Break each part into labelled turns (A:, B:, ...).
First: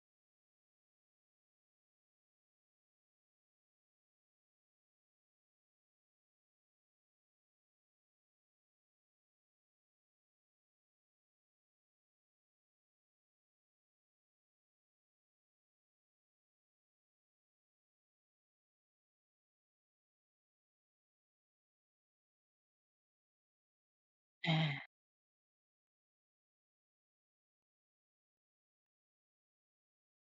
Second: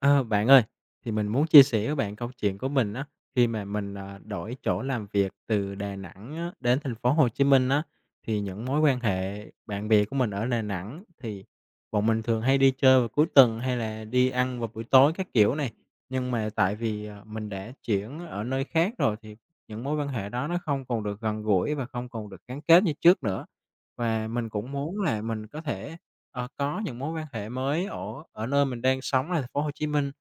A: Ờ, bạn ơi, thì mình muốn chia sẻ với bạn câu chuyện của mình á, khi mà mình, đổi chỗ làm việc từ Đà Nẵng á, đến thành phố Hồ Chí Minh á, thì những mối quan hệ bạn bè của mình ở Đà Nẵng thì bọn mình thường hay đi chơi vào cuối tuần hay là đi ăn vào buổi tối các kiểu này. Nhưng mà tại vì, mình đã chuyển ở nơi khác rồi thì những mối quan hệ đó nó không còn được gần gũi và không còn được gắn kết như trước nữa. Và mình
B: À,
A: cũng muốn là mình có thể có những mối quan hệ mới ở ở nơi mình đang sống là thành phố Hồ Chí Minh,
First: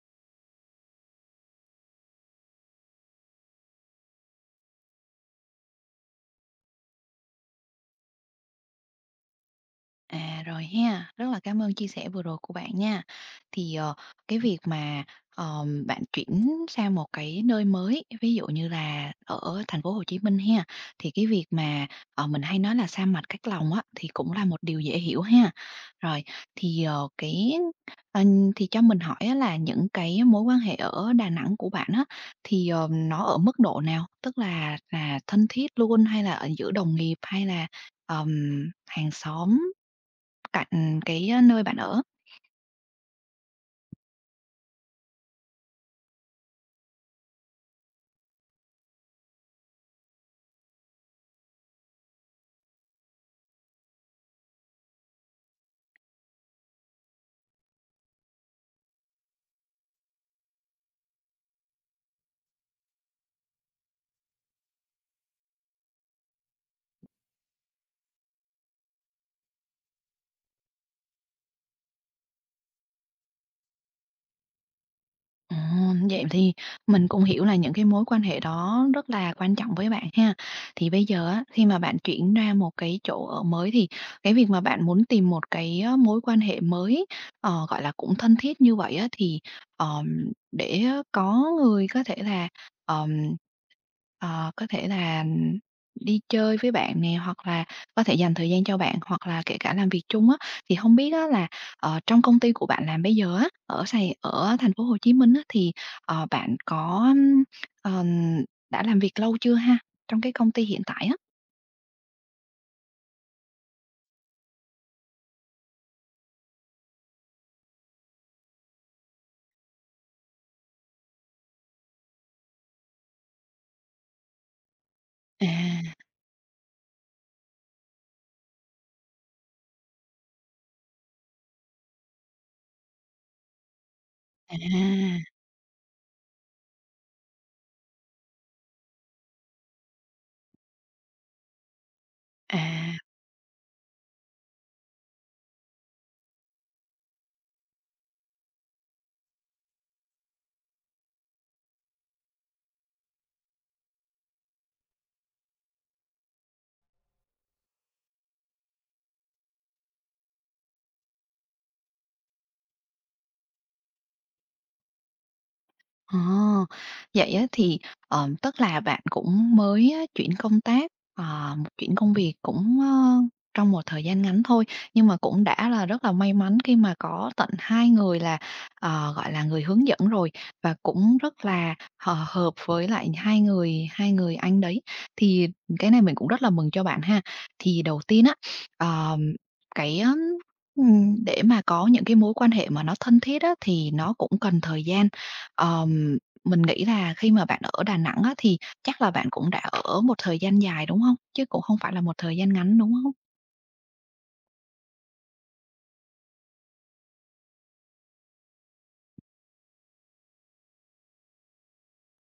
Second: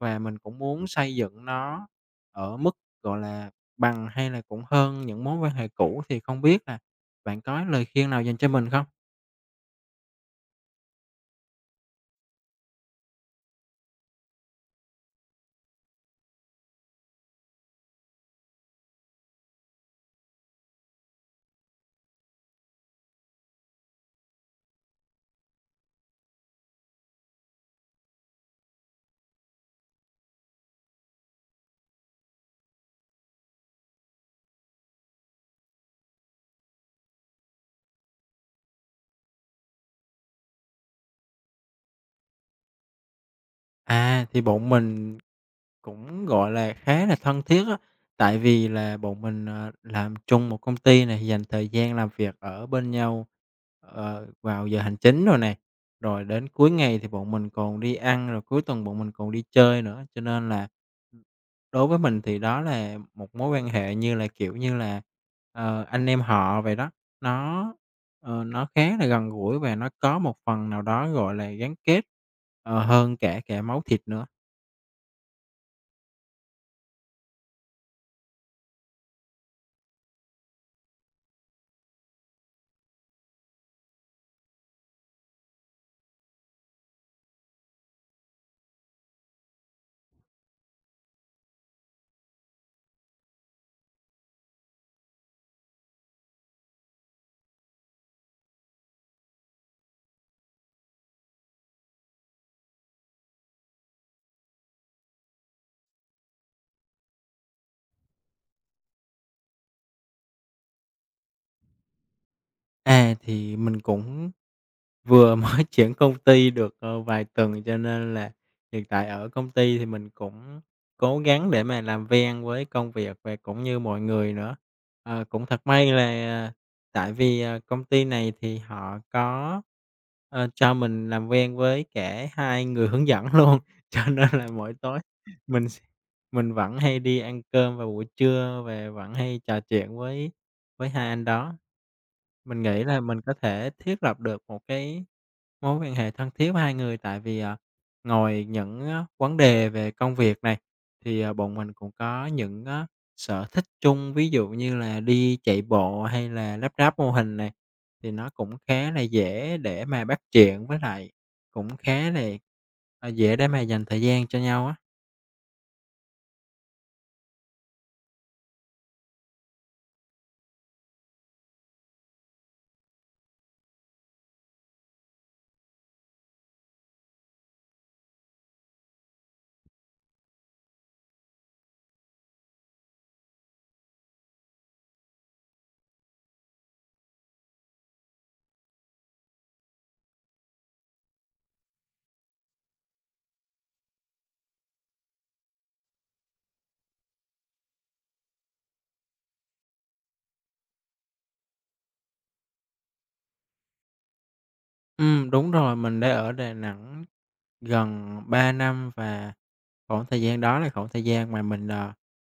A: và mình cũng muốn xây dựng nó ở mức, gọi là, bằng hay là cũng hơn những mối quan hệ cũ. Thì không biết là bạn có lời khuyên nào dành cho mình không?
B: Rồi ha. Rất là cảm ơn chia sẻ vừa rồi của bạn nha. Thì, ờ, cái việc mà, bạn chuyển sang một cái nơi mới, ví dụ như là ở thành phố Hồ Chí Minh ha, thì cái việc mà, mình hay nói là xa mặt cách lòng á, thì cũng là một điều dễ hiểu ha. Rồi, thì, ờ, cái thì cho mình hỏi á là những cái mối quan hệ ở Đà Nẵng của bạn á, nó ở mức độ nào? Tức là thân thiết luôn hay là ở giữa đồng nghiệp hay là, ờm, hàng xóm? Cạnh cái, nơi bạn ở.
A: À, thì bọn mình cũng, gọi là, khá là thân thiết á, tại vì là bọn mình, làm chung một công ty này, dành thời gian làm việc ở bên nhau, vào giờ hành chính rồi nè, rồi đến cuối ngày thì bọn mình còn đi ăn, rồi cuối tuần bọn mình còn đi chơi nữa. Cho nên là, đối với mình thì đó là một mối quan hệ như là, kiểu như là, anh em họ vậy đó, nó, nó khá là gần gũi và nó có một phần nào đó, gọi là, gắn kết, hơn cả cả máu thịt nữa.
B: Ồ, vậy thì mình cũng hiểu là những cái mối quan hệ đó rất là quan trọng với bạn ha. Thì bây giờ á, khi mà bạn chuyển ra một cái chỗ ở mới thì cái việc mà bạn muốn tìm một cái, mối quan hệ mới, gọi là, cũng thân thiết như vậy á, thì, ờm, để có người có thể là, ờm, ờ, có thể là đi chơi với bạn nè, hoặc là có thể dành thời gian cho bạn, hoặc là kể cả làm việc chung á, thì không biết á là trong công ty của bạn làm bây giờ á, ở thành phố Hồ Chí Minh á, thì, bạn có, ờm, đã làm việc lâu chưa ha? Trong cái công ty hiện tại á?
A: À, thì mình cũng vừa mới chuyển công ty được, vài tuần, cho nên là hiện tại ở công ty thì mình cũng cố gắng để mà làm quen với công việc và cũng như mọi người nữa. Cũng thật may
B: À,
A: là tại vì, công ty này thì họ có, cho mình làm quen với cả 2 người hướng dẫn luôn, cho nên là
B: à,
A: mỗi tối mình s mình vẫn hay đi ăn cơm vào buổi trưa và vẫn hay trò chuyện với hai anh đó.
B: à.
A: Mình nghĩ là mình có thể thiết lập được một cái mối quan hệ thân thiết với hai người, tại vì, ngoài những á vấn đề về công việc này, thì, bọn mình cũng có những á sở thích chung, ví dụ như là đi chạy bộ hay là lắp ráp mô hình này, thì nó cũng khá là dễ để mà bắt chuyện, với lại cũng khá là, dễ để mà dành thời gian cho nhau á.
B: Ờ, vậy á thì, tức là bạn cũng mới á chuyển công tác, một chuyển công việc cũng, trong một thời gian ngắn thôi, nhưng mà cũng đã là rất là may mắn khi mà có tận 2 người là, gọi là, người hướng dẫn rồi và cũng rất là hợp với lại hai người anh đấy. Thì cái này mình cũng rất là mừng cho bạn ha. Thì đầu tiên á, ờm, cái, để mà có những cái mối quan hệ mà nó thân thiết á thì nó cũng cần thời gian. Ờm, mình nghĩ là khi mà bạn ở Đà Nẵng á, thì chắc là bạn cũng đã ở một thời gian dài, đúng không? Chứ cũng không phải là một thời gian ngắn, đúng không?
A: Đúng rồi, mình đã ở Đà Nẵng gần 3 năm, và khoảng thời gian đó là khoảng thời gian mà mình, ờ,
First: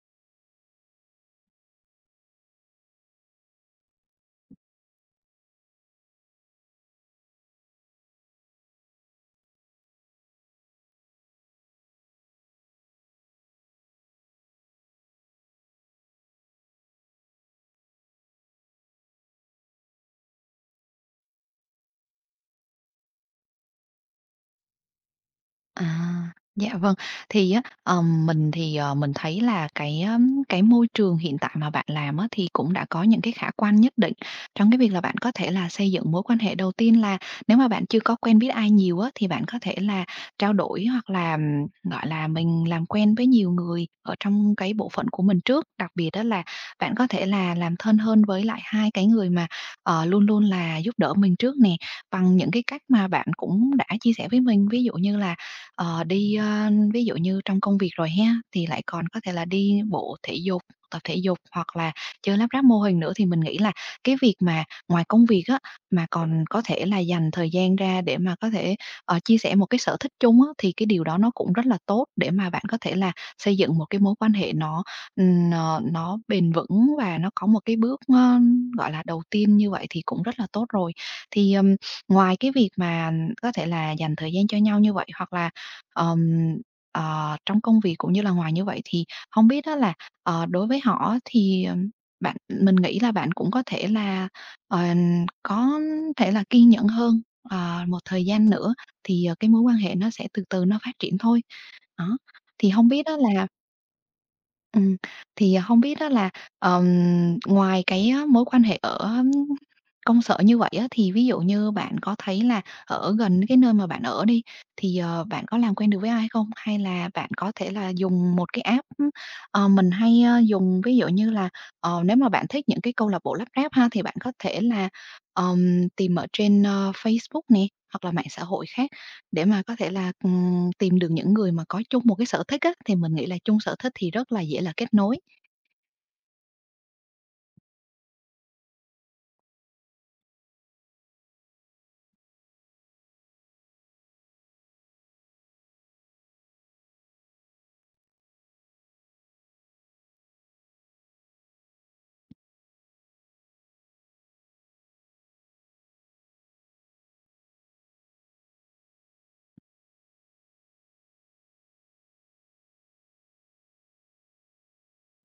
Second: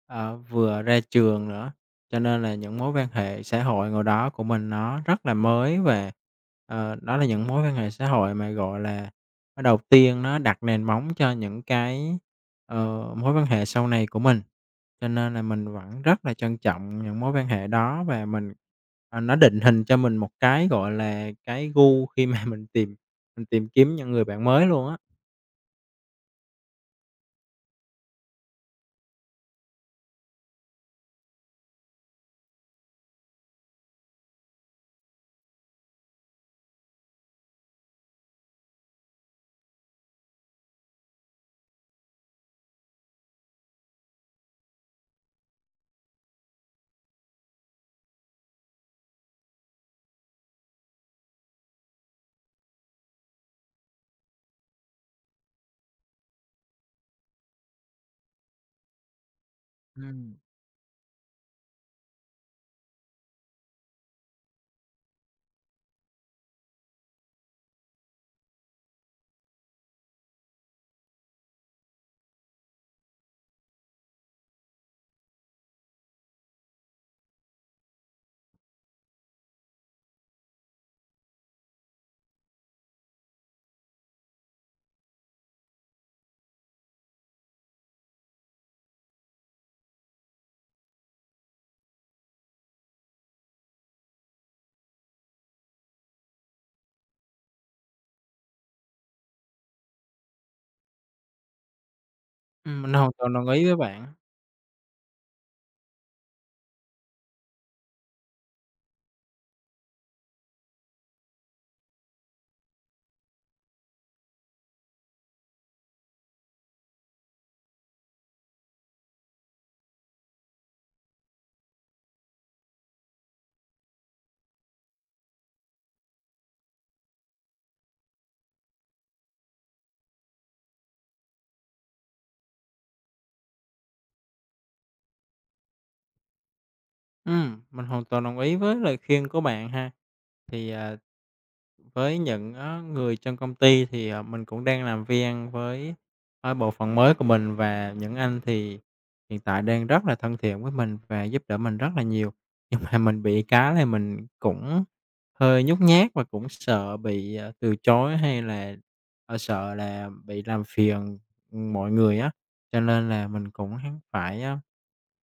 A: ờ, vừa ra trường nữa, cho nên là những mối quan hệ xã hội ngồi đó của mình nó rất là mới, và, đó là những mối quan hệ xã hội mà, gọi là, nó đầu tiên nó đặt nền móng cho những cái, mối quan hệ sau này của mình. Cho nên là mình vẫn rất là trân trọng những mối quan hệ đó, và mình, nó định hình cho mình một cái, gọi là, cái gu khi mà mình tìm kiếm những người bạn mới luôn á.
B: À, dạ vâng. Thì á, mình thì, mình thấy là cái, cái môi trường hiện tại mà bạn làm á, thì cũng đã có những cái khả quan nhất định trong cái việc là bạn có thể là xây dựng mối quan hệ. Đầu tiên là nếu mà bạn chưa có quen biết ai nhiều á, thì bạn có thể là trao đổi hoặc là, gọi là, mình làm quen với nhiều người ở trong cái bộ phận của mình trước. Đặc biệt đó là bạn có thể là làm thân hơn với lại 2 cái người mà, luôn luôn là giúp đỡ mình trước nè, bằng những cái cách mà bạn cũng đã chia sẻ với mình. Ví dụ như là ví dụ như trong công việc rồi ha, thì lại còn có thể là đi bộ thể
A: Ừm.
B: dục, tập thể dục hoặc là chơi lắp ráp mô hình nữa, thì mình nghĩ là cái việc mà ngoài công việc á, mà còn có thể là dành thời gian ra để mà có thể, chia sẻ một cái sở thích chung á, thì cái điều đó nó cũng rất là tốt để mà bạn có thể là xây dựng một cái mối quan hệ nó, nó bền vững và nó có một cái bước, gọi là, đầu tiên như vậy thì cũng rất là tốt rồi. Thì, ừm, ngoài cái việc mà có thể là dành thời gian cho nhau như vậy hoặc là Ờm, trong công việc cũng như là ngoài như vậy thì không biết đó là, đối với họ thì, bạn mình nghĩ là bạn cũng có thể là, ờ, có thể là kiên nhẫn hơn, một thời gian nữa thì, cái mối quan hệ nó sẽ từ từ nó phát triển thôi. Đó, thì không
A: Mình
B: biết
A: hoàn
B: đó
A: toàn
B: là
A: đồng ý với bạn.
B: Ừm, thì không biết đó là, ờm, ngoài cái á mối quan hệ ở công sở như vậy á, thì ví dụ như bạn có thấy là ở gần cái nơi mà bạn ở đi, thì, bạn có làm quen được với ai không? Hay là bạn có thể là dùng một cái app, mình hay, dùng ví dụ như là, nếu mà bạn thích những cái câu lạc bộ lắp ráp ha, thì bạn có thể là, tìm ở trên, Facebook nè, hoặc là mạng xã hội khác. Để mà có thể là, tìm được những người mà có chung một cái sở thích á, thì mình nghĩ là chung sở thích thì rất là dễ là kết nối.
A: Mình hoàn toàn đồng ý với lời khuyên của bạn ha. Thì, với những á người trong công ty thì, mình cũng đang làm viên với, bộ phận mới của mình, và những anh thì hiện tại đang rất là thân thiện với mình và giúp đỡ mình rất là nhiều. Nhưng mà mình bị cái là mình cũng hơi nhút nhát và cũng sợ bị, từ chối, hay là, sợ là bị làm phiền mọi người á, cho nên là mình cũng phải,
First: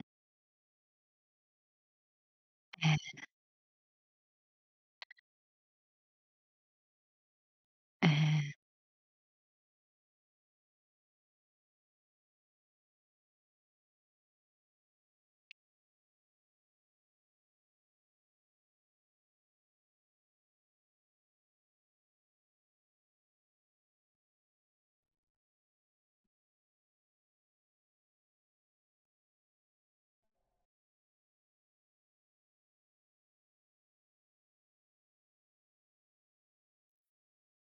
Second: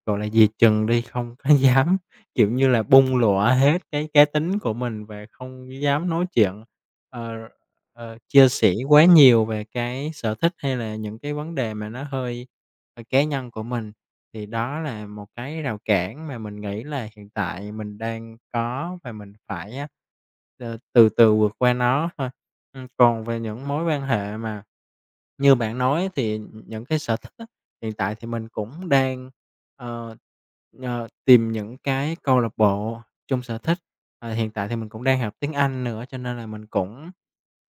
A: gọi là, gì chừng đi, không có dám, kiểu như là,
B: À,
A: bung lụa hết cái cá tính của mình, và không dám nói chuyện, ờ,
B: à.
A: chia sẻ quá nhiều về cái sở thích hay là những cái vấn đề mà nó hơi, cá nhân của mình. Thì đó là một cái rào cản mà mình nghĩ là hiện tại mình đang có, và mình phải á, từ từ vượt qua nó thôi. Còn về những mối quan hệ mà như bạn nói, thì những cái sở thích á, hiện tại thì mình cũng đang, ờ, tìm những cái câu lạc bộ chung sở thích. Hiện tại thì mình cũng đang học tiếng Anh nữa, cho nên là mình cũng,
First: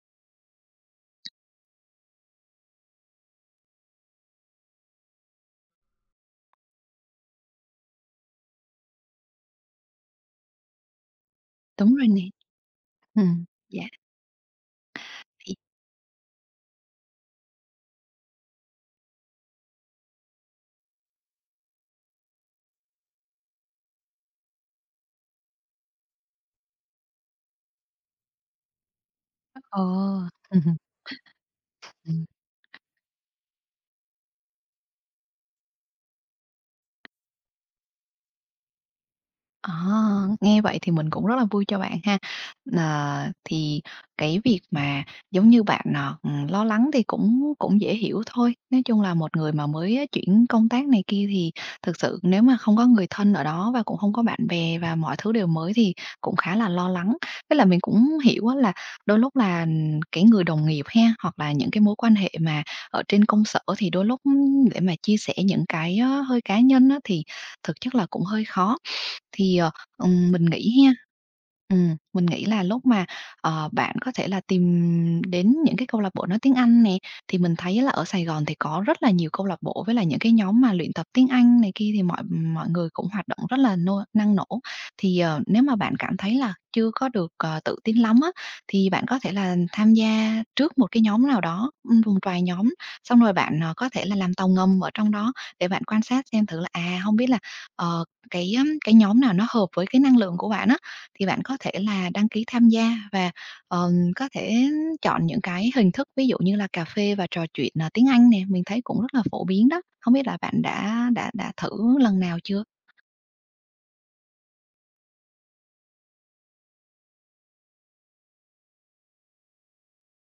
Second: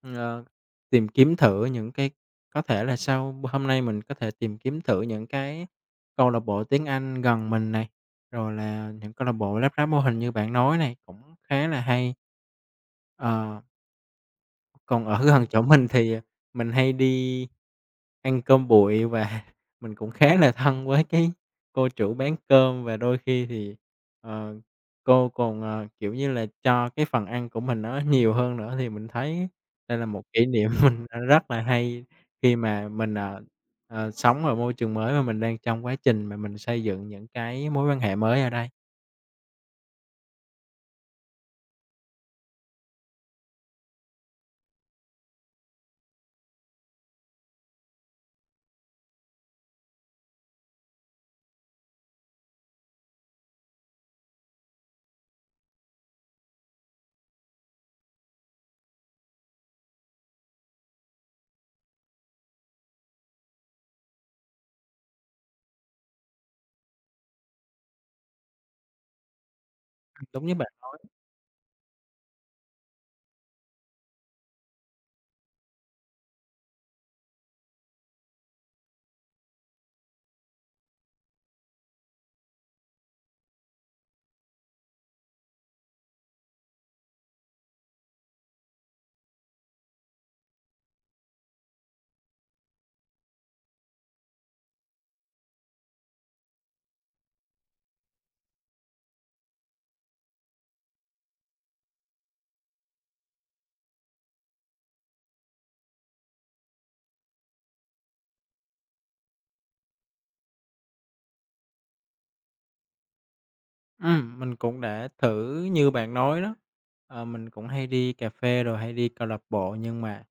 A: ờ, tìm kiếm thử những cái, có thể là sau b hôm nay mình có thể tìm kiếm thử những cái câu lạc bộ tiếng Anh gần mình này, rồi là những câu lạc bộ lắp ráp mô hình như bạn nói này, cũng khá là
B: Đúng rồi
A: hay.
B: nè. Ừm.
A: Ờ.
B: Dạ,
A: Còn ở gần
B: thì
A: chỗ mình thì, mình hay đi ăn cơm bụi, và mình cũng khá là thân với cái cô chủ bán cơm, và đôi khi thì, ờ, cô còn, kiểu như là, cho cái phần ăn của mình nó nhiều hơn nữa, thì mình thấy
B: Ờ.
A: đây là một kỷ niệm mình, rất là hay khi mà mình, sống ở môi trường mới, và mình đang trong quá trình mà mình xây dựng những cái mối quan hệ mới ở đây.
B: À, nghe vậy thì mình cũng rất là vui cho bạn ha. Nà, thì cái việc mà giống như bạn nà, lo lắng thì cũng cũng dễ hiểu thôi. Nói chung là một người mà mới, chuyển công tác này kia thì thực sự nếu mà không có người thân ở đó và cũng không có bạn bè và mọi thứ đều mới thì cũng khá là lo lắng. Tức là mình cũng hiểu á là đôi lúc là, cái người đồng nghiệp ha, hoặc là những cái mối quan hệ mà ở trên công sở thì đôi lúc, để mà chia sẻ những cái, hơi cá nhân á thì thực chất là cũng hơi khó. Thì, ờ,
A: Đúng
B: mình
A: như bạn
B: nghĩ ha
A: nói.
B: mình nghĩ là lúc mà, bạn có thể là tìm đến những cái câu lạc bộ nói tiếng Anh nè, thì mình thấy là ở Sài Gòn thì có rất là nhiều câu lạc bộ với là những cái nhóm mà luyện tập tiếng Anh này kia thì mọi mọi người cũng hoạt động rất là nô năng nổ. Thì, nếu mà bạn cảm thấy là chưa có được, tự tin lắm á, thì bạn có thể là tham gia trước một cái nhóm nào đó, một vài nhóm, xong rồi bạn, có thể là làm tàu ngầm ở trong đó để bạn quan sát xem thử là, không biết là, ờ cái nhóm nào nó hợp với cái năng lượng của bạn á, thì bạn có thể là đăng ký tham gia và, có thể chọn những cái hình thức ví dụ như là cà phê và trò chuyện, tiếng Anh nè, mình thấy cũng rất là phổ biến đó. Không biết là bạn đã thử lần nào chưa?
A: Mình cũng đã thử như bạn nói đó, mình cũng hay đi cà phê rồi hay đi câu lạc bộ, nhưng mà,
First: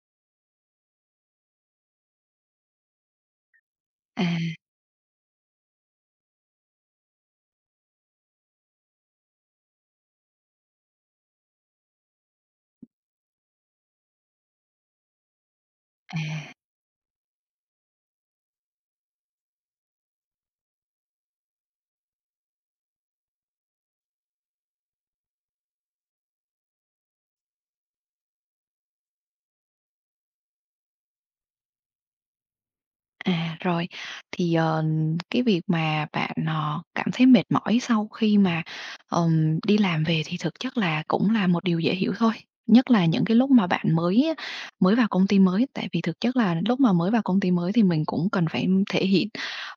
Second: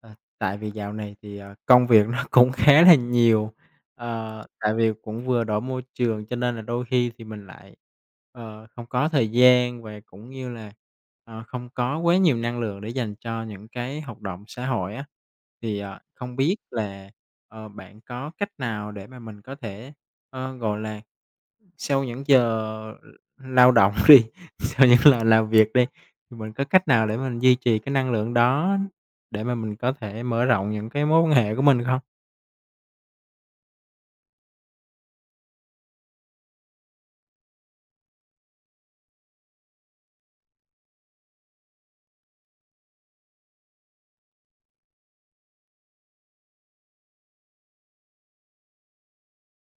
A: tại vì dạo này thì, công việc nó cũng khá là nhiều,
B: À.
A: tại vì cũng vừa đổi môi trường, cho nên là đôi khi thì mình lại, không có thời gian, và cũng như là, không có quá nhiều năng lượng để dành cho những cái hoạt động xã hội á. Thì, không biết là, bạn có cách nào để mà mình có thể, gọi là, sau những giờ lao động đi, sau những lần làm việc đi, thì mình có cách nào để mình duy trì cái năng lượng đó, để mà mình có thể mở rộng những cái mối quan hệ của mình không?
B: À, rồi. Thì, cái việc mà bạn, cảm thấy mệt mỏi sau khi mà, đi làm về thì thực chất là cũng là một điều dễ hiểu thôi, nhất là những cái lúc mà bạn mới mới vào công ty mới. Tại vì thực chất là lúc mà mới vào công ty mới thì mình cũng cần phải thể hiện,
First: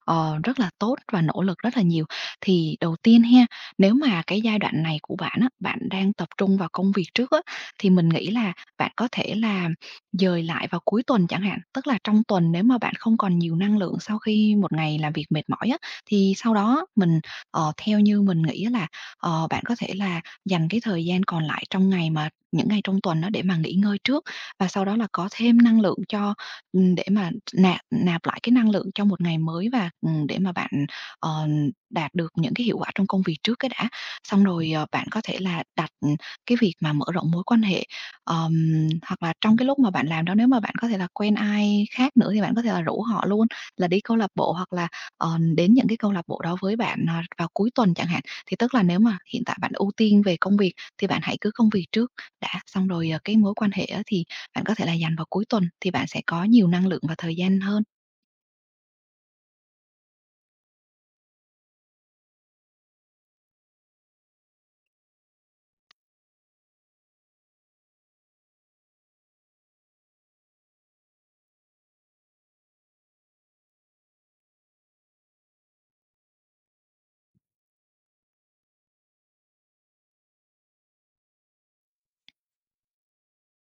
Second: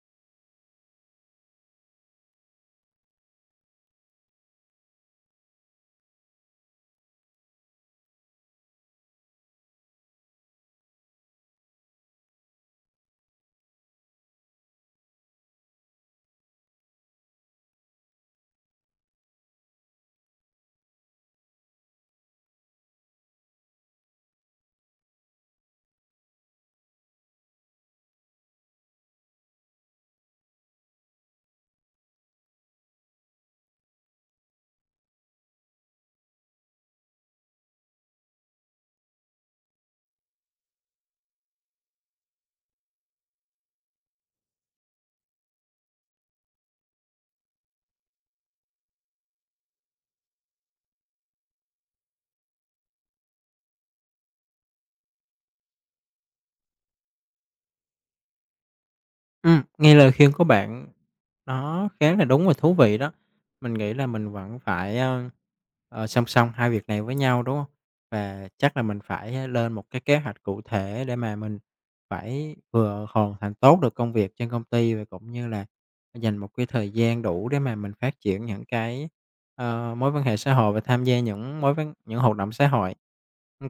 B: rất là tốt và nỗ lực rất là nhiều. Thì đầu tiên ha, nếu mà cái giai đoạn này của bạn á, bạn đang tập trung vào công việc trước á, thì mình nghĩ là bạn có thể là dời lại vào cuối tuần chẳng hạn, tức là trong tuần nếu mà bạn không còn nhiều năng lượng sau khi một ngày làm việc mệt mỏi á, thì sau đó mình, theo như mình nghĩ á là, bạn có thể là dành cái thời gian còn lại trong ngày mà những ngày trong tuần đó để mà nghỉ ngơi trước và sau đó là có thêm năng lượng cho để mà nạp nạp lại cái năng lượng cho một ngày mới và, để mà bạn, ờ, đạt được những cái hiệu quả trong công việc trước cái đã. Xong rồi, bạn có thể là đặt, cái việc mà mở rộng mối quan hệ Ờm, hoặc là trong cái lúc mà bạn làm đó nếu mà bạn có thể là quen ai khác nữa thì bạn có thể là rủ họ luôn là đi câu lạc bộ hoặc là, đến những cái câu lạc bộ đó với bạn, vào cuối tuần chẳng hạn. Thì tức là nếu mà hiện tại bạn ưu tiên về công việc thì bạn hãy cứ công việc trước đã, xong rồi, cái mối quan hệ á thì bạn có thể là dành vào cuối tuần thì bạn sẽ có nhiều năng lượng và thời gian hơn.
A: Nghe lời khuyên của bạn nó khá là đúng và thú vị đó. Mình nghĩ là mình vẫn phải, song song hai việc này với nhau, đúng không? Và chắc là mình phải, lên một cái kế hoạch cụ thể để mà mình phải vừa hoàn thành tốt được công việc trên công ty, và cũng như là dành một cái thời gian đủ để mà mình phát triển những cái, mối quan hệ xã hội và tham gia những mối vấn những hoạt động xã hội.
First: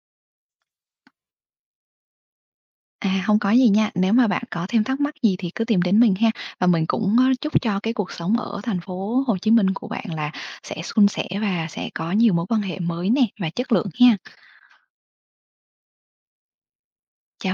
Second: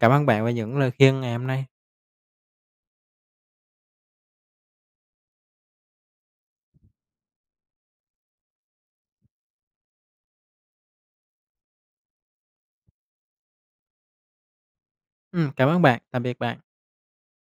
A: Cảm ơn bạn về những lời khuyên ngày hôm nay.
B: À, hông có gì nha. Nếu mà bạn có thêm thắc mắc gì thì cứ tìm đến mình ha. Và mình cũng, chúc cho cái cuộc sống ở thành phố Hồ Chí Minh của bạn là sẽ suôn sẻ và sẽ có nhiều mối quan hệ mới nè và chất lượng ha.
A: Cảm ơn bạn, tạm biệt bạn.
B: Chào bạn.